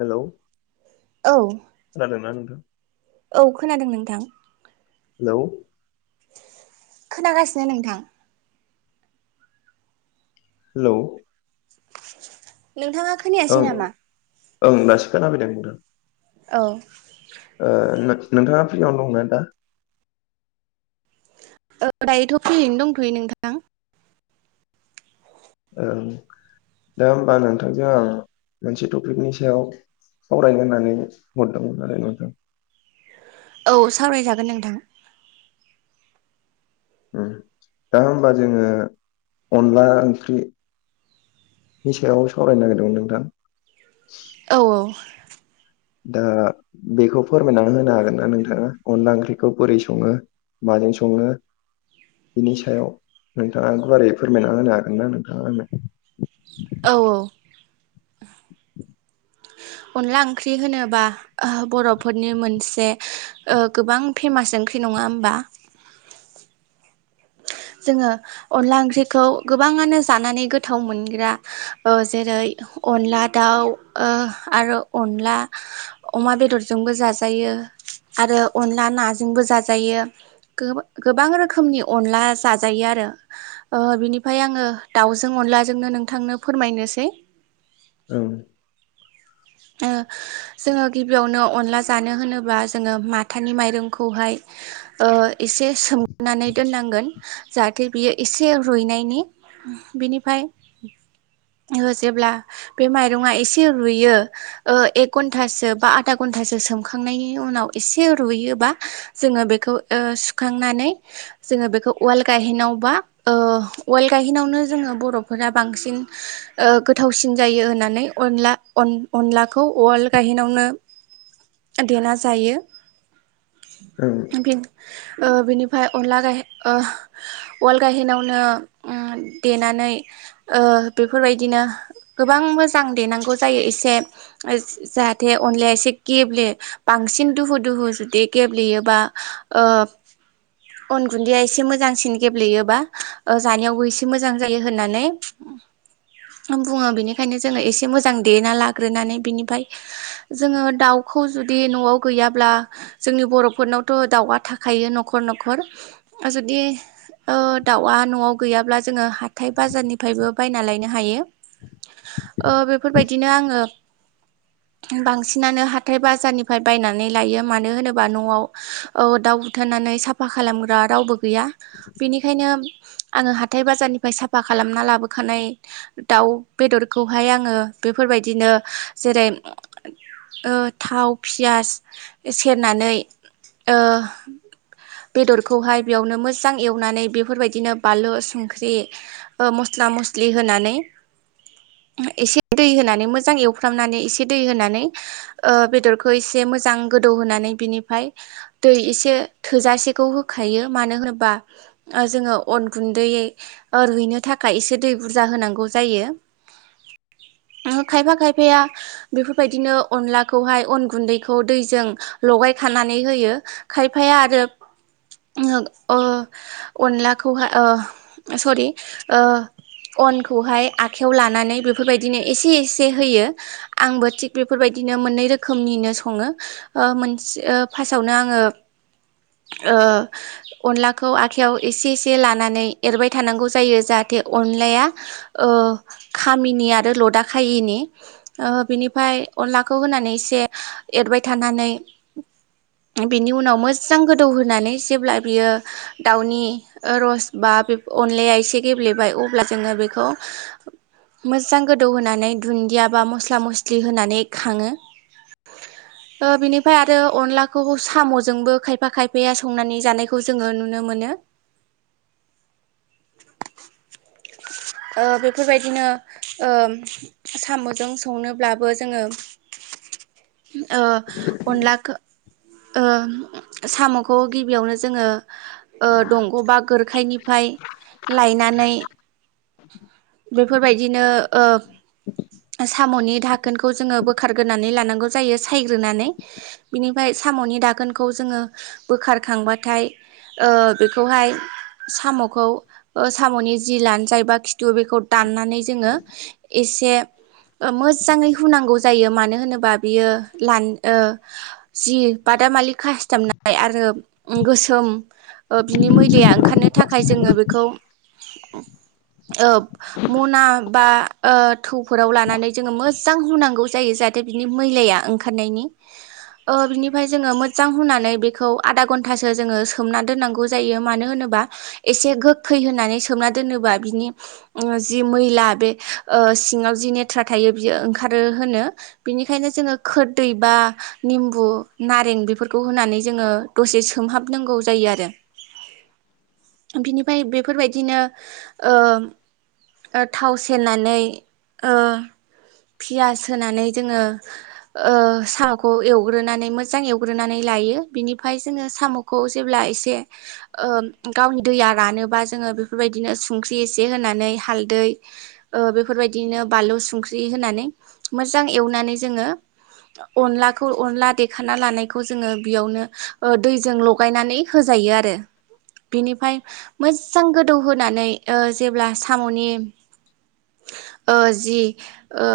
हेल'। औ। खोनादों ना नोंथां। औ खोनादों नोंथां। हेलौ। खोनागासिनो नोंथां। हेलौ। नोंथाङा ओं खोनायासै नामा। ओं दासो खोना फैदों नोंथां। औ। ओ नों-नोंथाङा फ्रियावनो दंना दा। दायोथ' फ्रियैनो दंथ'यो नोंथां। ओं दा होमबा नोंथांजों आं मोनसे टपिकनि सायाव। सावरायनो होननानै हरदोंमोन आरो नोंथां। औ सावरायजागोन नोंथां। दा होमबा जोङो अनला ओंख्रि नि सायाव सावरायनो नागिरदोंमोन नोंथां औ औ दा बेखौ फोरमायनानै होनो हागोन ना नोंथाङा अनला ओंख्रिखौ बोरै सङो माजों सङो बिनि सायाव नोंथाङा गुवारै फोरमायना होनो हागोन ना नोंथाङा आंनो औ औ अनला ओंख्रि होनोबा बर'फोरनि मोनसे गोबां फेमास ओंख्रि फि नङा होमबा [inaudible] जोङो अनला ओंख्रिखौ गोबाङानो जानानै गोथाव मोनग्रा जेरै अनला दाउ आरो अनला अमा बेदरजोंबो जाजायो आरो अनला नाजोंबो जाजायो गोबां रोखोमनि अनला जाजायो आरो बिनिफ्राय आङो दाउजों अनलाजोंनो नोंथांनो फोरमायनोसै औ ओ जोङो गिबियावनो अनला जानो होनोब्ला जोङो माथानि माइरंखौहाय एसे सोमनानै दोननांगोन जाहाथे बियो एसे रुइनायनि बिनिफ्राय [unintelligible] जेब्ला बे माइरङा एसे रुयो एक घन्टासो बा आदा घन्टासो सोमखांनायनि उनाव एसे रुयोबा जों [unintelligible] नावनो जोङो बर'फोरा बांसिन गोथावसिन जायो होननानै अनला अन अनलाखौ उवाल गायहावनो देना जायो ओं बेनो बिनिफ्राय अनला गाहे उवाल गायहेनावनो देनानै बेफोरबायदिनो गोबां मोजां देनांगौ जायो एसे जाहाथे अनलाया एसे गेब्ले बांसिन दुहु दुहु जुदि गेब्लेयोबा ओ अन गुन्दैया एसे मोजांसिन गेब्लेयोबा जानायावबो एसे मोजां जायो होननानै [inaudible] बुङो बेनिखायनो जोङो एसे मोजां देना ला रोनानै बिनि जोङो दाउखौ जुदि न'आव गै जोंनि बर'फोरन थ' दाउआ थाखायो न'खर न'खर आरो जुदि दाउआ न'आव गैयाब्ला जोङो हाथाय बाजारनिफ्रायबो बायना लायनो हायो बेफोरबायदिनो आङो [unintelligible] बांसिनानो हाथाय बाजारनिफ्राय बायनानै लायो मानो होनोबा न'आव दाउ थोननानै साफा खालामग्रा रावबो गैया बेनिखायनो आङो हाथाय बाजारनिफ्राय साफा खालामना लाबोखानाय दाउ बेदरखौहाय आङो बेफोरबाय बेबायदिनो जेरै थाव पियास सेरनानै ओ बेदरखौहाय बेयावनो मोजां एवनानै बेफोरबायदिनो बानलु संख्रि मस नानै म खालामनानै एसे दै होनानै बेदरखौ एसे मोजां गोदौ होनोनानै बिनिफ्राय दै एसे थोजासेखौ होखायो मानो होनोबा जोङो अन गुन्दैयै रुइनो थाखाय एसे दै बुरजा होनांगौ जायो [inaudible] आं खायफा खाय फाया बेफोरबायदिनो अनलाखौहाय अन गुन्दैखौ दैजों लगाय खानानै होयो खायफाया आरो [unintelligible] अनखौहाय आखाइायाव लानानै बेफोरबायदिनो एसे एसे होयो आंबो थिग बेफोरबायदिनो मोननै रोखोमनिनो सङो ओ मोनसे ओ फासावनो आङो [unintelligible] ओ अनलाखौ आखायाव एसे एसे लानानै एरबाय थानांगौ जायो जाहा- थे अनलाया ओ खामिनि आरो लदाखायिनि ओ बिनिफाय अनलाखौ होनानै एसे एरबाय थानानै बेनि उनाव मोजां गोदौहोनानै जेब्ला बियो दाउनि ओ रस बा अनलाया एसे गेब्लेबाय अब्ला जोङो बेखौ मोजां गोदौ होनानै दुन्दिया बा मस्ला मस्लि होनानै खाङो। ओ बिनिफाय आरो अनलाखौ साम'जोंबो खायफा खायफाया संनानै जानायखौ जोङो नुनो मोनो। ओ बेफोरबायदिनो ओ साम'जों संनोब्लाबो जोङो ओ अनलाखो ओ साम' खौ गिबियावनो जोङो ओ दंग' बा गोर खाइनिफ्राय लायनानै बेफोरबायदिनो ओ साम'नि धाखोनखौ जोङो बोखारग्रोनानै लानांगौ जायो सायग्रोनानै बिनिफ्राय साम'नि दाखोनखौ जोङो बोखारखांबाथाय ओ बेखौहाय साम'खौ ओ साम'नि जि लानजाइ बा खिथु बेखौ दान्नानै जोङो एसे ओ मोजाङै हुनांगौ जायो मानो होनोबा बियो लान ओ जि बादा मालि खास्थाबनाय आरो ओ गोसोम ओ बिनि मैलाया ओंखारनो थाखाय जोङो बिखौ ओ मना बा ओ थौफोराव लानानै जोङो मोजां हुनांगौ जायो जा हाथे बिनि मैलाया ओंखारनायनि। ओ बिनिफ्राय जोङो मोजां हुनानै बेखौ आधा घन्टासो जोङो सोमना दोननांगौ जायो मानो होनो बा एसे गोखै होनानै सोमना दोनोबा बिनि ओ जि मैला बे ओ सिङाव जि नेथ्रा थायो बियो ओंखारो होनो। बेनिखायनो जोङो खोरदै बा निम्बु नारें बेफोरखौ होनानै जोङो दसे सोमहाबनांगौ जायो आरो। बिनिफाय बेफोरबायदिनो ओ ओ थाव सेरनानै ओ पियास होनानै जोङो ओ साखौ एवग्रोनानै मोजां एवग्रोनानै लायो बिनिफाय जोङो साम'खौ जेब्ला एसे ओ गावनि दैया रानोबा जोङो बेफोरबायदिनो संख्रि इसे होनानै हालदै ओ बेफोरबायदिनो बानलु संख्रि होनानै मोजां मोजां एवनानै जोङो अनलाखौ अनला देखाना लानायखौ जोङो बेयावनो ओ दैजों लगायनानै होजायो। आरो बेनिफाय मोजां गोदौ होनानै ओ जेब्ला साम'नि ओ जि ओ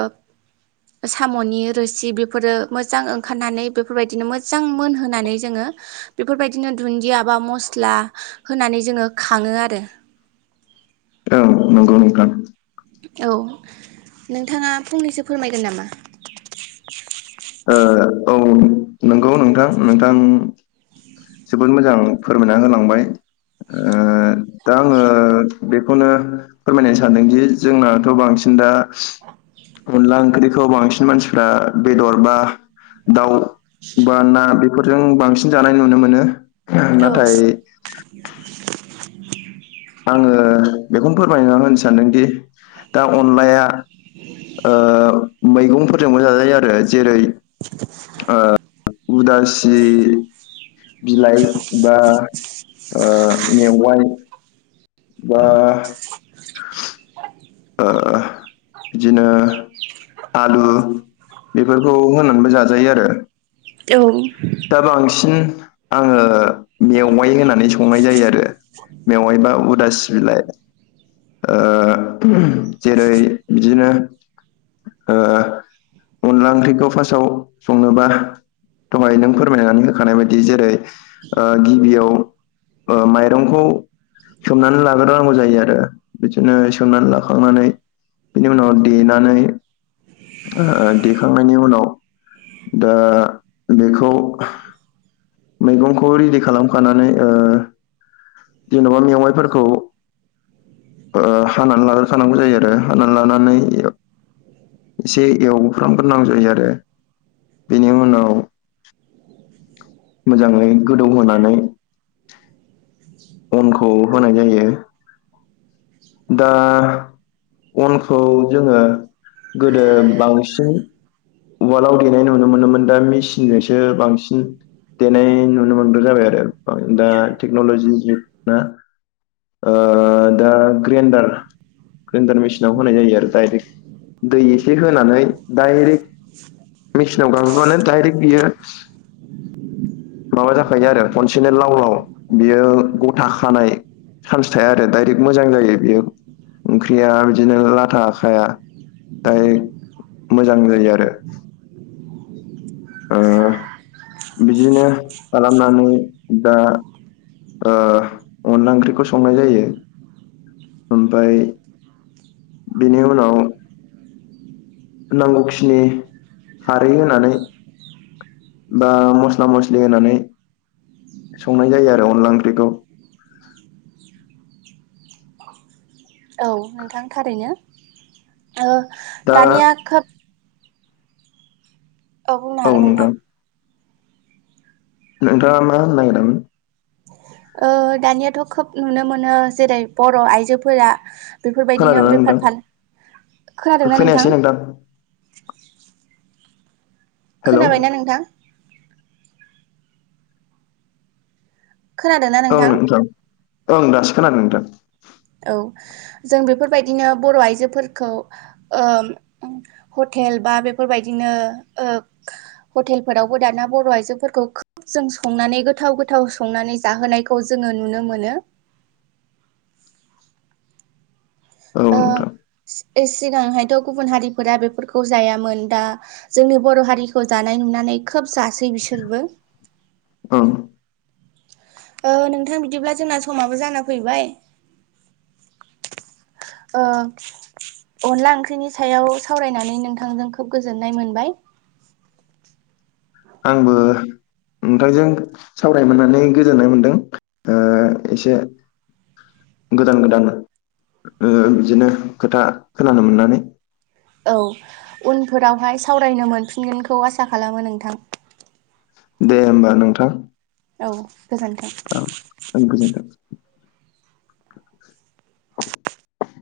साम'नि रोसि बेफोरो मोजां ओंखारनानै बेफोरबायदिनो मोजां मोनहोनानै जोङो बेफोरबायदिनो धुन्दिया बा मस्ला होनानै जोङो खाङो आरो। ओं नंगौ नोंथां। औ नोंथाङा फंनैसो फोरमायगोन नामा? ओ औ नंगौ नोंथां नोंथां जोबोद मोजां फोरमायना होलांबाय ओ दा आङो बेखौनो फोरमायनो सानदोंदि जोंनाथ' बांसिन दा अनला ओंख्रिखौ बांसिन मानसिफ्रा बेदर बा दाउ बा ना बेफोरजों बांसिन जानाय नुनो मोनो औ। नाथाय आङो बेखौनो फोरमायना होनो सानदोंदि दा अनलाया ओ मैगंफोरजोंबो जाजायो आरो जेरै ओ उदासि बिलाइ बा ओ मेवाइ बा ओ बिदिनो आलु बेफोरखौ होनानैबो जाजायो आरो। औ। दा बांसिन आङो मेवाइ होननानै संनाय जायो आरो मेवाइबा उदासि बिलाइ ओ जेरै बिदिनो ओ अनला ओंख्रिखौ फार्स्टआव संनोबा दहाय नों फोरमायनानै होखानाय बायदि जेरै ओ गिबियाव ओ माइरंखौ सोमनानै लाग्रोनांगौ जायो आरो बिदिनो सोमनानै लाखांनानै बेनि उनाव देनानै ओ देखांनायनि उनाव दा बेखौ मैगंखौ रेडि खालामखानानै ओ जेन'बा मेवाइफोरखौ ओ हानानै लाग्रोखानांगौ जायो आरो हानानै लानानै एसे एवफ्रामग्रोनांगौ जायो आरो बेनि उनाव मोजाङै गोदौ होनानै अनखौ होनाय जायो दा अनखौ जोङो गोदो बांसिन उवालआव देनाय नुनो मोनोमोन दा मेसिनजोंसो बांसिन देनाय नुनो मोनग्रा जाबाय आरो दा टेक्न'लजिनि जुग ना ओ दा ग्रेन्दार ग्रेन्दार मेसिनाव होनाय जायो आरो दायरेक्ट दै एसे होनानै दायरेक्ट मेचिनाव गाबोबानो दायरेक्ट बियो माबा जाखायो आरो खनसेनो लाव लाव बियो गथा खानाय चान्स थाया आरो दायरेक्ट मोजां जायो बेयो ओंख्रिया बिदिनो लाथा खाया खाय मोजां जायो आरो ओ बिदिनो खालामनानै दा ओ अनला ओंख्रिखौ संनाय जायो ओमफ्राय बिनि उनाव नांगौखिनि खारै होनानै बा मस्ला मस्लि होनानै संनाय जायो आरो अनला ओंख्रिखौ। औ नोंथां थारैनो ओ दा दानिया खोब औ नोंथां। नोंथाङा मा होन्नो नागिरामोन? ओ दानियाथ' खोब नुनो मोनो जेरै बर' आइजोफोरा बेफोरबायदिनो खोनादोंना नोंथां बेफार फाल खोनादोंना नोंथां? हेलौ खोनाबायना नोंथां? खोनादों ना नोंथां। ओं दासो खोनादों नोंथां। औ जों बेफोरबायदिनो बर आइजोफोरखौ ओ हटेल बा बेफोरबायदिनो ओ हटेलफोरावबो दाना बर आइजोफोरखौ खोब जों संनानै गोथाव गोथाव संनानै जाहोनायखौ जोङो नुनो मोनो। [inaudible] औ नोंथां। सि ओ सिगांहायथ गुबुन हारिफोरा बेफोरखौ जायामोन दा जोंनि बर हारिखौ जानाय नु नानै खोब जासै बिसोरबो। [inaudible] [unintelligible] ओ नोंथां बिदिब्ला जोंना समाबो जाना फैबाय [inaudible] ओ अनला ओंख्रिनि सायाव सावरायनानै नोंथांजों खोब गोजोननाय मोनबाय। आंबो नोंथांजों सावरायनो मोननानै गोजोननाय मोनदों ओ एसे गोदान गोदान ओ बिदिनो खोथा खोनानो मोननानै। औ उनफोरावहाय सावरायनो मोनफिनगोनखौ आसा खालामो नोंथां। दे होमबा नोंथां। औ गोजोनथों। औ गोजोनथों [unintelligible]